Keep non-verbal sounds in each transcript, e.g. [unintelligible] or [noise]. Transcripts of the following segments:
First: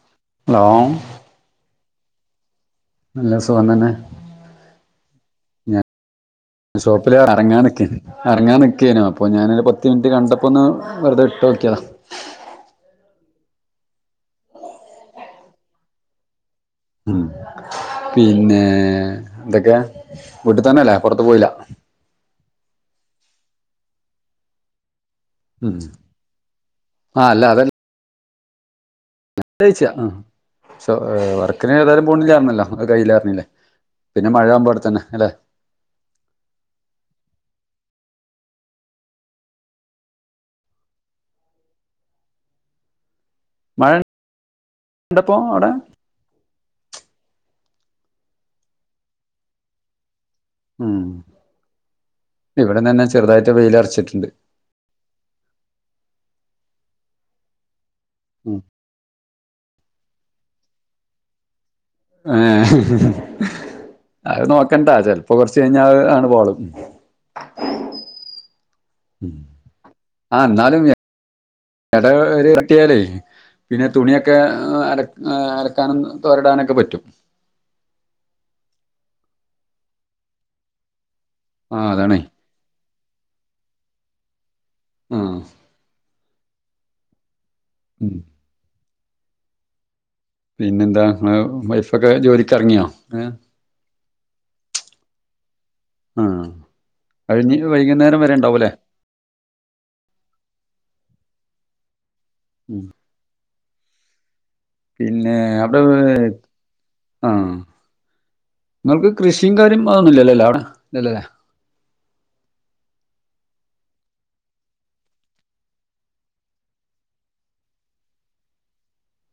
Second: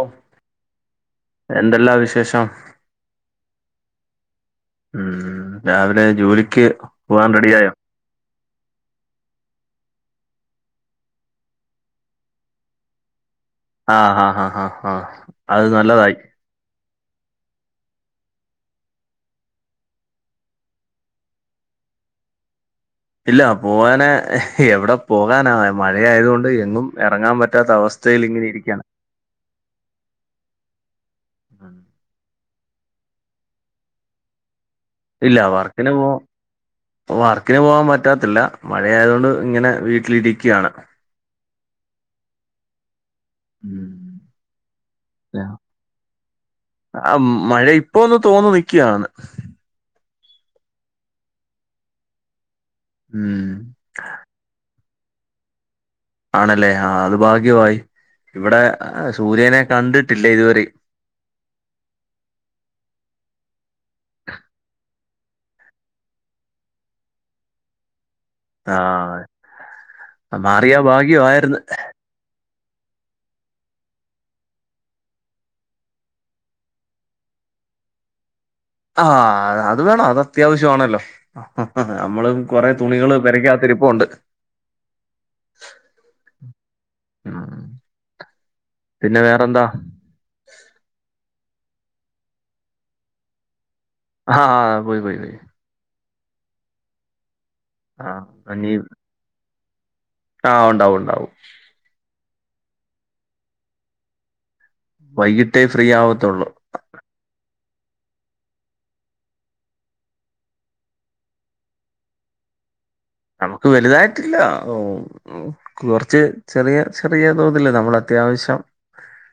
Of hello? എന്തല്ലാ വിശേഷം. നല്ല സുഖം തന്നെ. ഉം രാവിലെ ജോലി ഷോപ്പില ഇറങ്ങാനിക്ക. ഇറങ്ങാൻ നിക്കേനു. അപ്പൊ ഞാനൊരു പത്ത് മിനിറ്റ് കണ്ടപ്പോന്ന് വെറുതെ ഇട്ട് നോക്കിയതാ. ആ ഹാ ഹാ ഹാ ആ അത് നല്ലതായി. ഉ പിന്നെ എന്തൊക്കെ വീട്ടി തന്നെല്ലേ പുറത്ത് പോയില്ല. ഇല്ല പോവാന എവിടെ പോകാനാ ഉം. മഴയതുക കൊണ്ട്. എങ്ങും ആ ഇറങ്ങാൻ അല്ല പറ്റാത്ത അവസ്ഥ. സ്ഥയിൽ ഇങ്ങനെ ഇരിക്കയാണ്. ഫുഡ് കഴിച്ച ആ സ ഉം. വർക്കിന് ഏതാലും പോണില്ലായിരുന്നല്ലോ. കയ്യിയിലായിറുന്നില്ലേ പിന്നെ മഴ ആവുമ്പോ അവിടെത്തന്നെ. ഇല്ല വർക്കിനെ പോ വർക്കിന് പോകൻ പറ്റാത്തില്ല മഴയത് കൊണ്ട്. ഇങ്ങനെ വീട്ടിലിരിക്കുകയാണ്. മഴ ഇണ്ടപ്പോ അവിടെ? ആ മഴ ഇപ്പ ഒന്ന് തോന്നു നിക്കുകാണ്. ഉം ഇവിടെ തന്നെ ചെറുതായിട്ട് വെയില്റച്ചിട്ടുണ്ട്. ആണല്ലേ ആ അത് ഭാഗ്യമായി ഉം. ഇവിടെ സൂര്യനെ കണ്ടിട്ടില്ലേ ഇതുവരിം. ആ അത് നോക്കണ്ടാ ചെിലപ്പോ കുറച്ച് കഴിഞ്ഞാൽ ആണ് പോളും. ആഹ ഉം. മാറിയാ ഭാഗ്യ ആയിരുന്നു. ഇ ഒരു [unintelligible] യാലേ പിന്നെ തുണിയൊക്കെ അല അലക്കാനും തുരടാനൊക്കെ പറ്റും. ആഹ അത് വേണം അത് അത്യാവശ്യമാണല്ലോ. ആ ആആ അതാണേ നമ്മള് കുറേ തുണികള് പോരക്കാത്തിരിപ്പ് ഉണ്ട്. ആഹ [inaudible] [inaudible] പിന്നെ വേറെന്താ? പിന്നെന്താ നിങ്ങടെ വൈഫൊക്കെ ജോലിക്ക്റങ്ങിയോ? ആഹേ. ആഹാ പോയി പോയി... ! ആഹാ കഴിഞ്ഞ് ആ വൈകുന്നേരം വരെ ഉണ്ടാവും അല്ലേ? ആഹാ ഉണ്ടാവും ഉണ്ടാവും. ഉം.. ! പിന്നെ... വൈകിട്ടേ ഫ്രീ അവിടെ- ആവത്തുള്ളൂ ആഹാ നിങ്ങൾക്ക് കൃഷിയും, കാര്യംന്നും അതൊന്നും ഇല്ലാലോ അല്ലേ അവിടെ? ഇല്ലല്ല അല്ലേ.. ! നമുക്ക് വലുതായിട്ടില്ല. കുറച്ച് ചെറിയ ചെറിയ തോതില് നമ്മള് അത്യാവശ്യം-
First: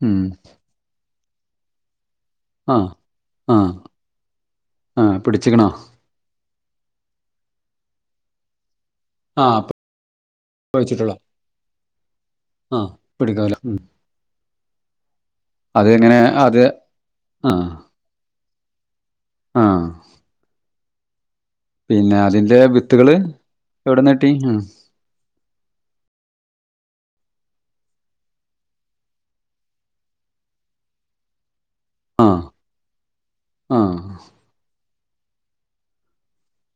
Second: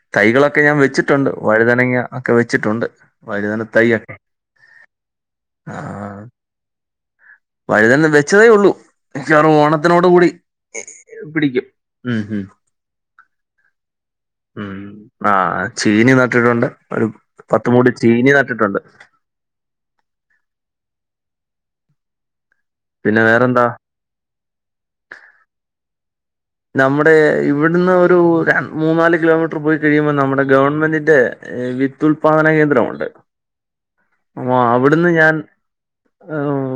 ഉം തൈകളൊക്കെ ഞാൻ വെച്ചിട്ടുണ്ട് വഴുതനങ്ങ. ഒക്കെ ആ വെച്ചിട്ടുണ്ട് ആ വാഴുതനതയ്യൊക്കെ, ആ പിടിച്ചിക്കണോ ആഹാ... ! വഴുതന വെച്ചതേ ഉള്ളൂ. ആ മിക്കവാറും ഓണത്തിനോട് കൂടി പിടിക്കും, ഉം... ! ആഹാ പിടികോലോ ആഹാ.. ! ഉം ആഹാ ചീനി അത് നട്ടിട്ടുണ്ട്, ഒരു പത്തുമൂടി ചീനി നട്ടിട്ടുണ്ട്. ആഹാ... ! പിന്നെ അതിന്റെ വിത്തുകള് പിന്നെ വേറെന്താ എവിടെ ന്ന്കിട്ടി? നമ്മുടെ ഇവിടുന്ന് ഒരു മൂന്നാല്- കിലോമീറ്റർ പോയി കഴിയുമ്പോൾ നമ്മുടെ ഗവൺമെന്റിന്റെ- വിദുത്പാദന കേന്ദ്രമുണ്ട്. ആഹാ... ! ആഹാ അവിടുന്ന് ഞാൻ-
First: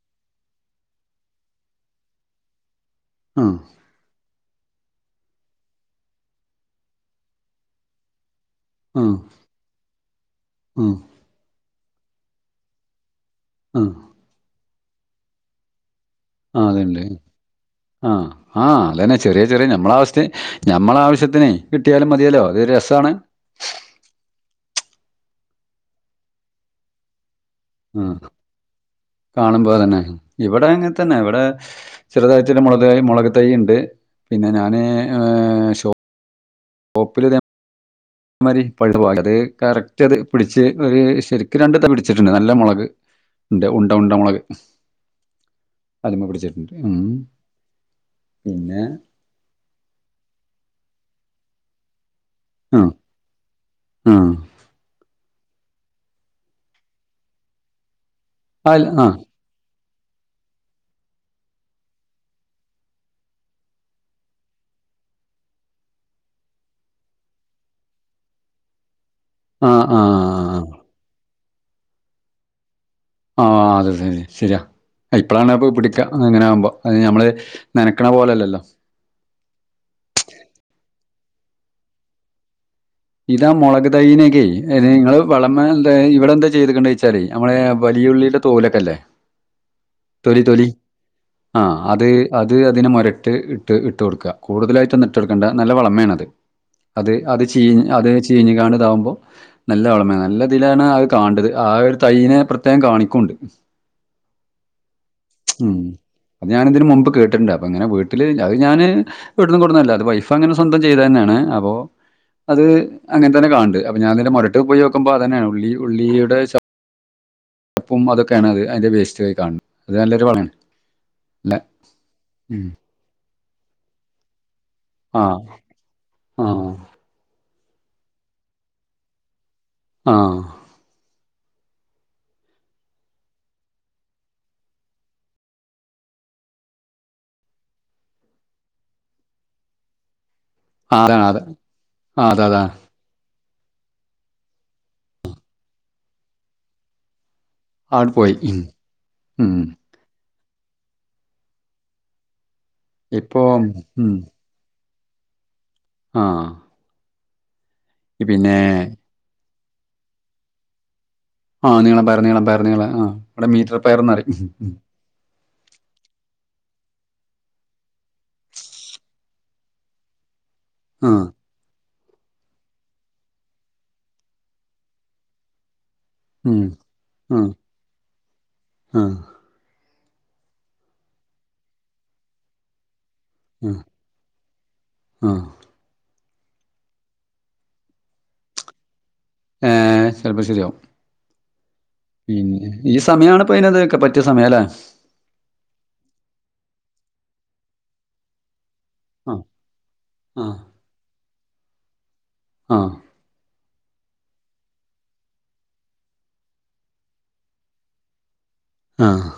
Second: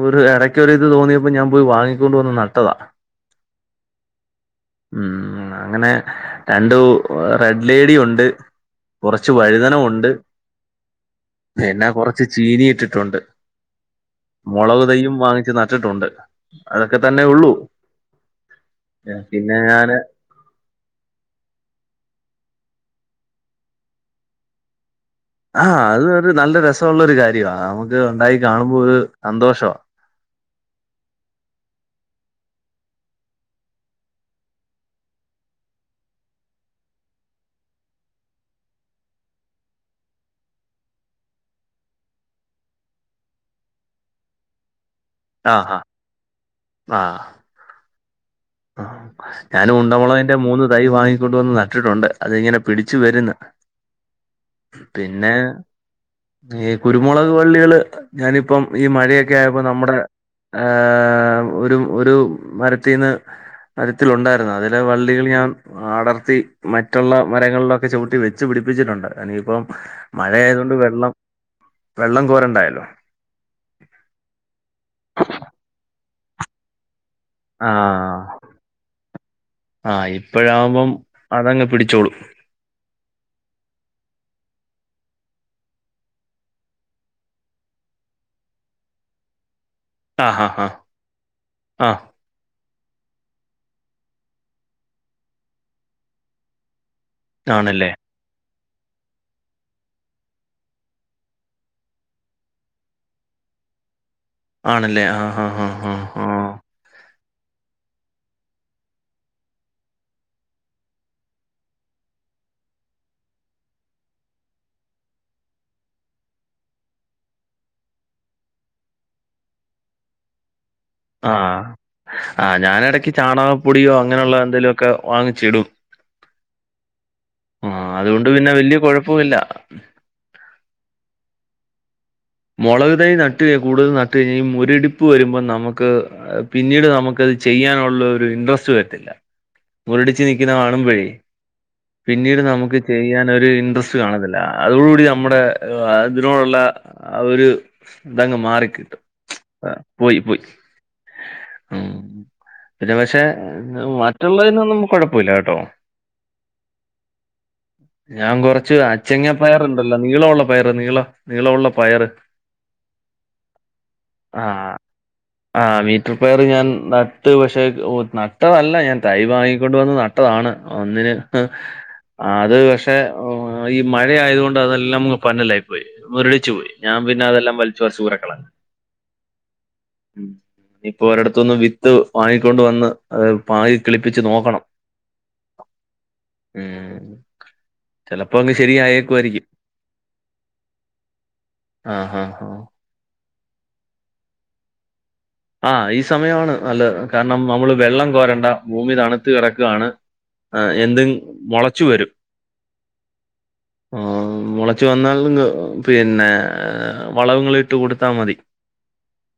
ഒരു ഇടയ്ക്കൊര് ഇത്- തോന്നിയപ്പോ ഞാൻ പോയി വാങ്ങിക്കൊണ്ട് വന്ന് നട്ടതാ. ആഹാ... ! ഉം അങ്ങനെ രണ്ടു റെഡ് ലേഡിയോ ഉണ്ട്, ആ കുറച്ച് വഴുതന ഉണ്ട് ആ പിന്നെ കൊറച്ച്- ചീനിയിട്ടിട്ടുണ്ട് ആ മുളക് തയ്യും വാങ്ങിച്ച് നട്ടിട്ടുണ്ട്. ആഹാ അതൊക്കെ അതന്നെ തന്നെ ഉള്ളൂ ആഹാ ആഹാ അതന്നെ ഏഹ്, ചെറിയ പിന്നെ ചെറിയ ഞാൻ ഞമ്മള അവസ്ഥ. ഞമ്മള ആവശ്യത്തിന് കിട്ടിയാലും മതിയല്ലോ അതോരസമാണ്. ആഹാ അത് ഒരു നല്ല രസമുള്ള ഒരു കാര്യമാ, നമുക്ക് ആഹ്. ഉണ്ടായി കാണുമ്പോ ഒരു സന്തോഷവാ. [inaudible] ഇവിടെ അങ്ങനെതന്നെ ഇവിടെ- ചെറുതായിട്ട് ഒരു മുളക് മുളക് തൈ ഉണ്ട്, പിന്നെ ഞാന് - [inaudible] അമാരി പഴു അത് കറക്റ്റ് അത് പിടിച്ച് ഒരു ശരിക്കും രണ്ട് [unintelligible] പിടിച്ചിട്ടുണ്ട് നല്ല. മുളക് ഉണ്ട ഉണ്ട ഉണ്ട മുളക്. ആഹാ.. ആഹാ... ! അതിമ പിടിച്ചിട്ടുണ്ട് ഉം പിന്നെ.. ! ഞാന് ഉണ്ടമുളകന്റെ മൂന്ന് തൈ- വാങ്ങിക്കൊണ്ടുവന്ന് നട്ടിട്ടുണ്ട്. അതിങ്ങനെ ആ പിടിച്ചു വരുന്ന് ആ. പിന്നെ- ഈ കുരുമുളക് വള്ളികള് ഞാനിപ്പം അൽ ഈ ആ മഴയൊക്കെ- ഒക്കെ ആയപ്പോ നമ്മുടെ ആഹാ ഒരു ഒരു മരത്തിന്ന്- മരത്തില് ഉണ്ടായിരുന്നു, അതിലെ വള്ളികൾ ഞാൻ- പടർത്തി മറ്റുള്ള മരങ്ങളിലൊക്കെ ചവിട്ടി വെച്ച് പിടിപ്പിച്ചിട്ടുണ്ട്. നിയിപ്പം ആ ആ മഴ ആ. ആയതൊണ്ട് വെള്ളം വെള്ളം കോരണ്ടായോ? ആഹാ അത് ശരി ശരിയാ ഇപ്പ- ളാണ്പ്പോ പിടിക്ക, ഇങ്ങനെയാകുമ്പോ അത് ഞമ്മള്. ആഹാ നനക്കണ പോലെയല്ലല്ലോ. ആഹാ ഇപ്പഴാവുമ്പം അതങ്ങ് പിടിച്ചോളൂം. ഇതാ മുളക് തൈയനോക്കെ നിങ്ങള് വളമ എന്ത ഇവിടെ എന്താ ചെയ്ത്ക്ണ് ന്നേച്ചാല്, നമ്മളെ വലിയുള്ളിത്തേ- തോലോക്കല്ലേ - ആഹ് തൊലി, ഹാ ഹാ തൊലി ആഹാ ആഹ് അത് - അത് അതിന് മുരട്ട് ഇട്ട് ഇട്ട്ട്ക്ക കൂടുതലായിട്ടൊന്നും ഇട്ട്ടുക്കണ്ട നല്ല വളമേണത് അത് അത് ചീ ആണല്ലേ അത് ചീഞ്ഞ് കാണ്ട്താവുമ്പോ. നല്ല വളമേ നല്ല തിലാണ് അത് കണണ്ടത് ആ ഒരു തയ്യ്നെ പ്രത്യേകം കാണിക്കും. ആണല്ലേ ആ. ഞാാനതിന് മുമ്പ് കേട്ടിട്ടണ്ടാരുന്നു ഇങ്ങനെ വീട്ടില് അത് ഞാന്. വടുംന്നുംകൊടന്നല്ല അത് വൈഫ് അങ്ങനെ സ്വന്തം ചെയ്തന്നെയാണ് അപ്പൊ. അത് അങ്ങനെ തന്നെ കാണണ ഞാനയിന്റെ മുരട്ടിൽ പോയക്കുമ്പോ അതന്നെണ് ഉള്ളിയുടെ. [inaudible] മ്തൊക്കെയാണ് അതിൻന്റെ വേസ്റ്റ് വരുകഅ നല്ലൊരു വള് ആഹ ആ ഞാാനടക്ക് ചാണക പൊടിയോ അങ്ങനെയുള്ള എന്തേലൊക്കെ വാങ്ങിച്ചിടും. ആ. ആ അതുകൊണ്ട് പിന്നെ വല്ിയ കുഴപ്പവില്ല. ആഹ. മുളക്ു തൈ നട്ടുകഴ കൂടുതൽ നട്ട് കഴിഞ്ഞാഈ. ഒരടിപ്പ് വരുമ്പോ നമുക്ക് പിന്നീട് നമുക്കത് ചെയ്യാനുള്ള ഒരു ഇൻട്രസ്റ്റ് വരുന്നില്ല മൊട്ടി [unintelligible] തിങ്ങനെ കാണുമ്പഴേ അതാണ് അത ആഹ് പിന്നീട് അത അതാ നമുക്ക് [inaudible] ചെയ്യാൻര്ഇൻട്രസ്റ്റ് കാണത്തില്ല അതോടുകൂടി നമ്മുടെ അതിനോടുള്ള ആ ഒരു. അവിടെ പോയി ഇതങ് ഉം മാറിിക്കട്ടും ഉം പോയി പോയി. ന്നെ ഇപ്പൊ പഷെമറ്റുള്ളതിന്നൊന്നും കുഴപ്പല്ല കെട്ടോ. ആ. ഞാൻ കൊറച്ച് അച്ചങ്ങ പയറണ്ടല്ലോ നീളള്ള പയറ് നീള ളോ [inaudible] ആഹ് നീളം പയറ് നീളം പയറ് നീള ആ ഇവിടെ മീറ്റർ പയർന്നറി ആ [inaudible] ആ മീറ്റർ പയറ് ഞാൻ നട്ട് പക്ഷെ നട്ടതല്ല ഞാൻ തൈ വാങ്ങിക്കൊണ്ട് വന്ന് നട്ട് [inaudible] താണ് ഒന്നിന് ആഹ് [unintelligible] ആ അത് പഷെ ഈ മഴ ആയതുകൊണ്ട് അതെല്ലാം ന പഞ്ഞല്ലെ [inaudible] പോയ് മുരളടിച്ചു ഉം പോയി ഞാൻ പിന്നെ ആഹ് അതെല്ലാം വലിച്ചു റച്ച് കുറക്കണ് [unintelligible] ആഹ് ഇപ്പൊ ഒരിടത്തൊന്ന് വിത്ത് വാങ്ങിക്കൊണ്ട് വന്ന്. അത് പകി ആഹ് കിളിപ്പിിച്ചച്ച് നോക്കണം. ആഹ് ഉം ചിലപ്പോ അങ്ങ് ശരിയ ആയേക്കുയിരിക്കും. ഏ ചെല്പ ശരിയാവും. ആഹ് ആഹ് ആഹ് പിന്നെ ഈ സമയാണ്പ്പ അതിനത്ക്കെ പറ്റിയ സമയം ല്ലേ. ആഹ ഈ സമയമാണ് നല്ലത് കാരണം നമ്മള് വെള്ളം കോരണ്ട. ഭൂമി തണുത്ത ആഹ് കിടക്കയണ് ആഹ് എന്തും മുളച്ചു വരും. അ [inaudible] ആ ആഹ [unintelligible] മുളച്ചു വന്നാല്ങ്ക്പിന്നെ വളങ്ങളൾ ഇട്ട് കൊടുത്താ മതി. ആ അ [unintelligible]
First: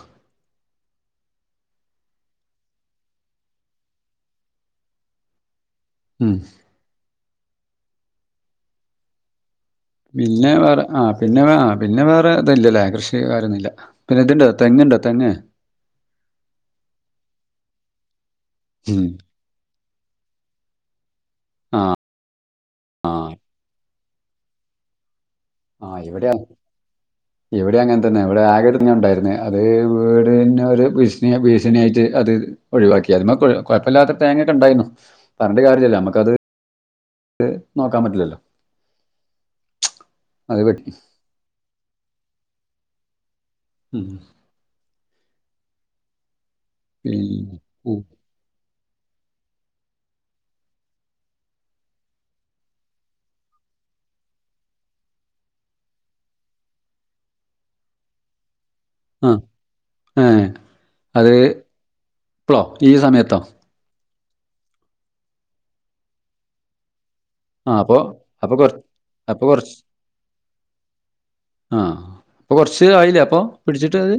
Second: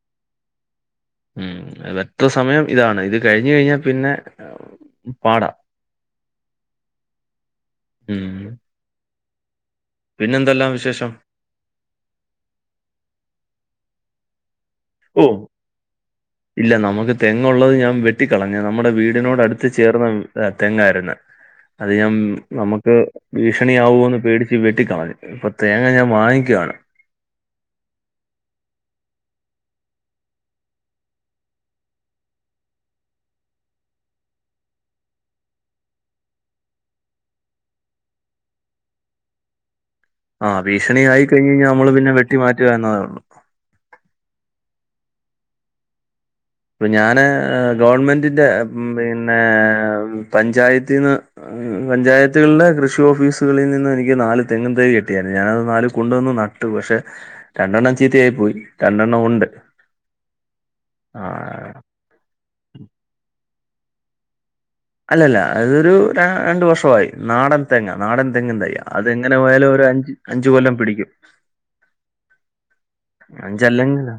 ഉം അതെത്ര സമയം ഇതാണ് ഇത് കഴിഞ്ഞു കഴിഞ്ഞാൽ പിന്നെ പാട. ഉം. ഉം. പിന്നെ പിന്നെന്തെല്ലാം വേറെ ആ വിശേഷം [unintelligible] പിന്നെ പിന്നെ വേറെ ഇത് ല്ലല്ലേ കൃഷിക്കാര്യംന്നും ഇല്ല പിന്നെ ഇതുണ്ടോ തെങ്ങുണ്ടോ. ഓ തെങ്ങ് ഇല്ല നമുക്ക് തെങ്ങുള്ളത് ഞാൻ വെട്ടിക്കളഞ്ഞ നമ്മുടെ ഉം വീടിനോട് അടുത്ത്. ചേർന്ന് തെങ്ങായിരുന്നു ആ അത് ഞാൻ നമുക്ക് ആ ഭീഷണിയവോന്ന് പേ [inaudible] വെട്ടിിക്കളഞ് പ [unintelligible] ആ എവിടെയാ. ഇവിടെ അങ്ങനെ തന്നെ ഇവിടെ ആക തന്നെ ഉണ്ടായിരുന്നു അത് വീടന് ഒരു ഭീഷണി ഭീഷണിആയിട്ട് അത്. ഒഴിവാക്കി അതിമ്മ കുഴ കുഴപ്പമില്ലാത്ത തേങ്ങ ഒക്കെണ്ടായിരുന്നു പറഞ്ഞിട്ട് കാര്യഇല്ലല്ലോ നമുക്കത്. ത് നോക്കാൻ പറ്റില്ലല്ലോ. ആ അത് വെട്ടി ഭീഷണിയയി കഴിഞ്കഴിഞ്ഞ നമ്മള് പിന്നെ വെട്ടിമാറ്റുക എന്നതേ ഉള്ളൂ. ഉം. ഇപ്പൊ ഞാന് പിന്നെ ഉം. ഗവൺമെന്റിന്റെ പിന്നെ പഞ്ചായത്തിന്ന് പഞ്ചായത്തുകളിലെ കൃഷി ഓഫീസുകളിൽ നിന്ന് എനിക്ക് നാല് തെങ്ങുംതൈ കിട്ടിയായിരുന്നു ഞാനത് നാല് കൊണ്ടുവന്ന് ന ട്ടു പക്ഷെ രണ്ടെണ്ണം ചീത്തയായി പോയി രണ്ടെണ്ണം ഒണ്ട് ആഹ് ആ ഇപ്പളോ ഈ സമയത്തോ? അല്ലല്ല അതൊരു ര രണ്ട് വർഷവായി. നാടൻ ആ തെങ്ങാ അപ്പോൾ നാടൻ അപ്പോൾ കുറച്ച് തെങ്ങിന്തൈയാ അത് എങ്ങനെ അപ്പോൾ പോയാലും ഒരു അഞ്ച് അഞ്ച്കൊല്ലം പിടിക്കും ആഹ് അപ്പൊ കൊറച്ച് ആയില്ലേ അപ്പൊ പിടിച്ചിട്ടത്. അഞ്ചല്ലെങ്കിലോ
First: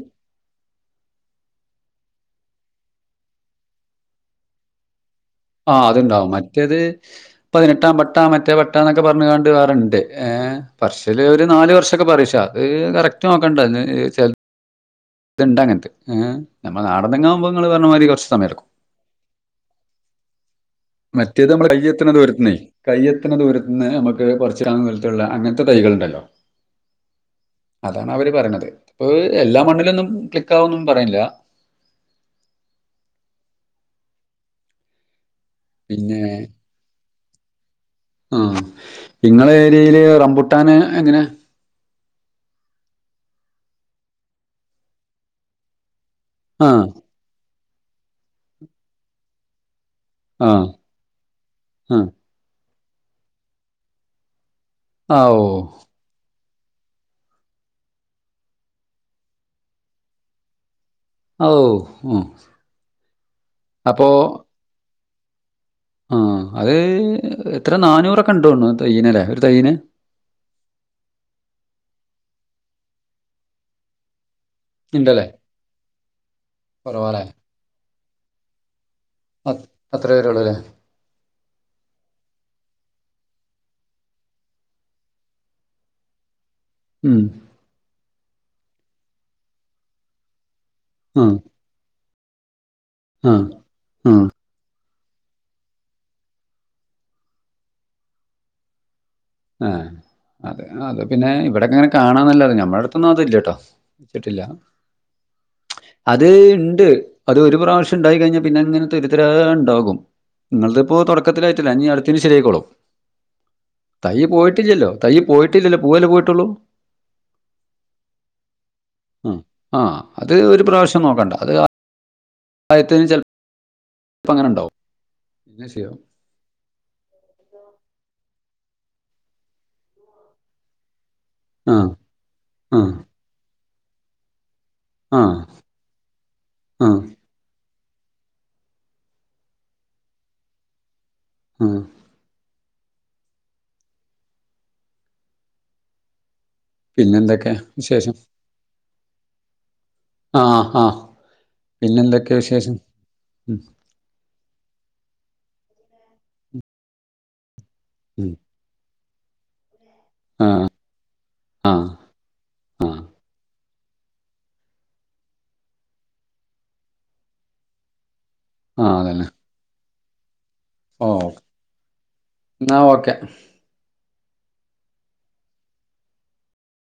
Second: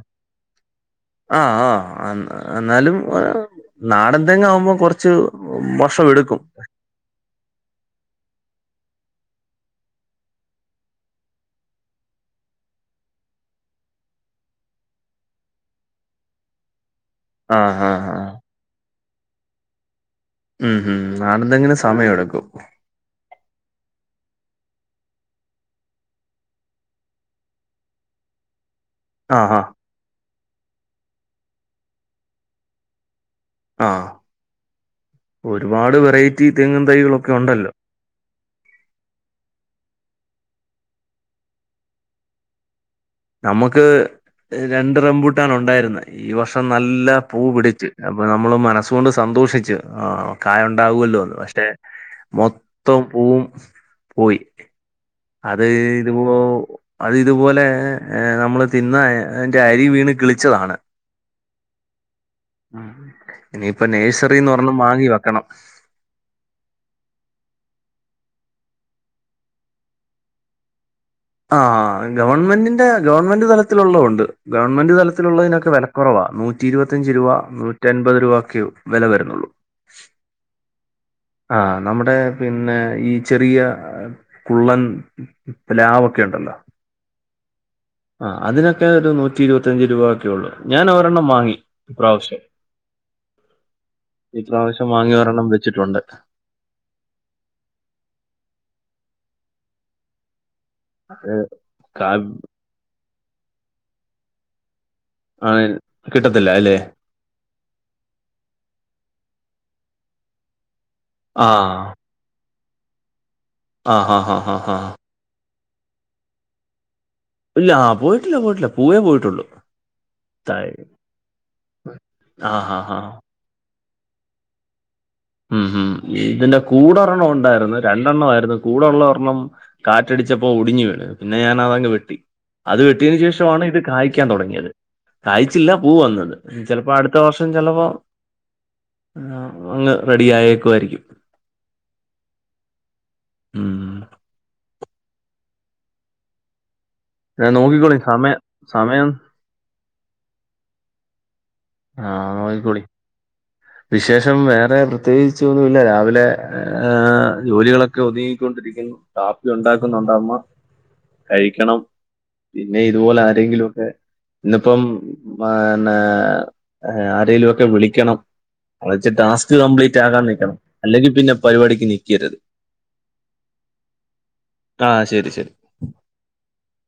ആഹ് ആഹ് എന്നാലും നാടൻതെങ്ങ് ആവുമ്പോ കുറച്ച് ആഹ് അത്ണ്ടാവും മറ്റേത് പതിനെട്ടാം പട്ട മറ്റേ പട്ടാ എന്നൊക്കെ പറഞ്ഞണ്ട് വേറണ്ട് ഏ പറശ്ശല് ഒരു നാല് വർഷമൊക്കെ പറയഷാ അത് കറക്റ്റ് നോക്കണ്ട ത് ചെ ഇത്ണ്ട അങ്ങനത്തെ ഏ നമ്മ നാടന്തെങ്ങാവുമ്പോങ്ങള് ആഹ് പറഞ്ഞ ആഹ് മാതിരി കുറച്ച് ആഹ് സമയെടുക്കും. ഉം ഉം മറ്റേത് നമ്മള് അതെന്തെങ്കിലും കൈ എത്തണ സമയം എടുക്കും ദുരത്തിന്നെ കയ്യെത്തണ ദൂരത്ത്ന്ന് നമുക്ക് കുറച്ചാവുന്ന തരത്തുള്ള അങ്ങനത്തെ തൈകള്ണ്ടല്ലോ അതാണ് അവര് പറയണത് ഇപ്പൊ ആഹ് എല്ലാ ആഹ് മണ്ണിലൊന്നും ക്ലിക്ക് ആന്നും പറയില്ല ആഹ് ഒരുപാട് പിന്നെ വെറൈറ്റി തെങ്ങും തൈകളൊക്കെ ഉണ്ടല്ലോ ആ ഇങ്ങളെ ഏരിയയില് റംമ്പുട്ടാന് എങ്ങനെയാ? നമ്മക്ക് രണ്ട് റംബൂട്ടാൻ ഒണ്ടായിരുന്ന് ഈ വർഷം ആഹ്, നല്ല പൂ പിടിച്ച് അപ്പൊ നമ്മള് മനസ്സുകൊണ്ട് സന്തോഷിച്ച് ആ കായ ആഹ്, ഒണ്ടാവല്ലോന്ന് പക്ഷെ ആഹ്. മൊത്തം പൂവും പോയി ആ ഓ, അത് ഇതി അത് ഇതുപോലെ നമ്മള് തിന്ന അതിന്റെ അരി വീണ് കിളിച്ചതാണ് ഓ ആഹ് ഉ ഇനിയിപ്പ നേഴ്സറിന്ന് ഒരെണ്ണം വാങ്ങി വെക്കണം. ആഹ് അത് എത്ര നാനൂറൊക്കെ ഉണ്ടോന്ന്ണ് തൈയ്യനല്ലേ ഒരു തയ്യീന്? ആഹ് ഗവൺമെന്റിന്റെ ഗവൺമെന്റ് തലത്തിലുള്ള ഒണ്ട് ഗവൺമെന്റ് ഇണ്ടല്ലേ? തലത്തിലുള്ളതിനൊക്കെ വിലക്കുറവാ നൂറ്റി ഇരുപത്തഞ്ച് കൊറവാല്ലേ? രൂപ നൂറ്റി അൻപത് രൂപക്കെ വില വരുന്നുള്ളൂ അ അത്ര വരുള്ളല്ലേ. ആഹ് നമ്മടെ പിന്നെ ഈ ചെറിയ കുള്ളൻ ഇ പ്ലാവ് ഒക്കെ ഉണ്ടല്ലോ ഉം ആ അതിനൊക്കെ ഒരു നൂറ്റി ഇരുപത്തിയഞ്ച് രൂപ ഒക്കെ ഉള്ളൂ, ഞാൻ ഒരെണ്ണം വാങ്ങി ഇപ്രാവശ്യം. ആഹ് ആഹ് ഇപ്രാവശ്യം വാങ്ങി ഒരെണ്ണം വെച്ചിട്ടുണ്ട് ആഹ് അതെ അതെ പിന്നെ ഏ, ഇവടിങ്ങനെ കാ കാണാന്നല്ലത് ഞമ്മടടു ന്നാതില്ലട്ടോ വച്ചിട്ടില്ല ആ, അത് കിട്ടത്തില്ല അല്ലേ ഇണ്ട് അത് ഒരു പ്രാവശ്യം ഇണ്ടായി കഴിഞ്ഞാ പിന്നെ ഇങ്ങനെ തുരുതുരാ ഇണ്ടാകും. നിങ്ങളതിപ്പോ തുടക്കത്തിലായിട്ടില്ല ആഹ് ഇനി അടു തെൻ ശെരിയായിക്കൊളും. ആഹ് തൈ ആഹ് ആഹ് ആഹ് പോയിട്ടില്ലല്ലോ ആഹ് തൈ പോയിട്ടില്ലല്ലോ പൂവേല്ലേ പോയിട്ടുള്ളൂ ഇല്ല ആ പോയിട്ടില്ല പോയിട്ടില്ല. പൂവേ പോയിട്ടുള്ളൂ ആ ആ അത് ഒരു താഴെ പ്രാവശ്യം നോക്കണ്ട അത് ആഹ് ആഹ് ആഹ്. അപ്പ അങ്ങന ഇണ്ടാവും ഉം പിന്നെ ഹം ശരിയാവും. ഇതിന്റെ കൂടൊർണ്ണം ഒണ്ടായിര്ന്ന് രണ്ടെണ്ണവാരുന്നു കൂടൊള്ളോർണ്ണം കാറ്റടിച്ചപ്പോ ഒടിഞ്ഞു വീണു പിന്നെ ഞാൻ ആ. അതങ്ങ് വെട്ടി അത് ആ. വെട്ടിയതിന് ശേഷമാണ് ഇത് കായ്ക്കാൻ തുടങ്ങിയത് ആ. കായിച്ചില്ല പൂ വന്നത് ആ. ചിലപ്പോ അടുത്ത അത്ത വർഷം ചിലപ്പോൾ അങ്ങ് റെഡി ആയേക്കുവായിരിക്കും. ആഹ് ഉം പിന്നെ ഞാൻ എന്തൊക്കെ നോക്കിക്കോളി വിശേഷം സമയം സമയം ആഹ്ആഹ്പിന്നെ ആ എന്തൊക്കെ വിശേഷം നോക്കിക്കോളി വിശേഷം വേറെ പ്രത്യേകിച്ച് ഒന്നുല്ല രാവിലെ ജോലികളൊ ക്കെ ഉം ഒതുങ്ങിക്കൊണ്ടിരിക്കുന്നു കാപ്പി ഉണ്ടാക്കുന്നുണ്ടമ്മ ആ ആ കഴിക്കണം പിന്നെ ആ ഇതുപോലെ ആരെങ്കിലും ഒക്കെ ഇന്ന്പ്പം മന്നേ ആരെലും ഒക്കെ വിളിക്കണം ആ ളിച്ച് അതന്നെ ടാസ്ക് കംപ്ലീറ്റ് ആകാൻ നിക്കണം ഓ അല്ലെങ്കി പിന്നെ പരിപാടിക്ക് നിക്കയരുത് എന്നാ ഓക്കെ ആ ശരി ശരി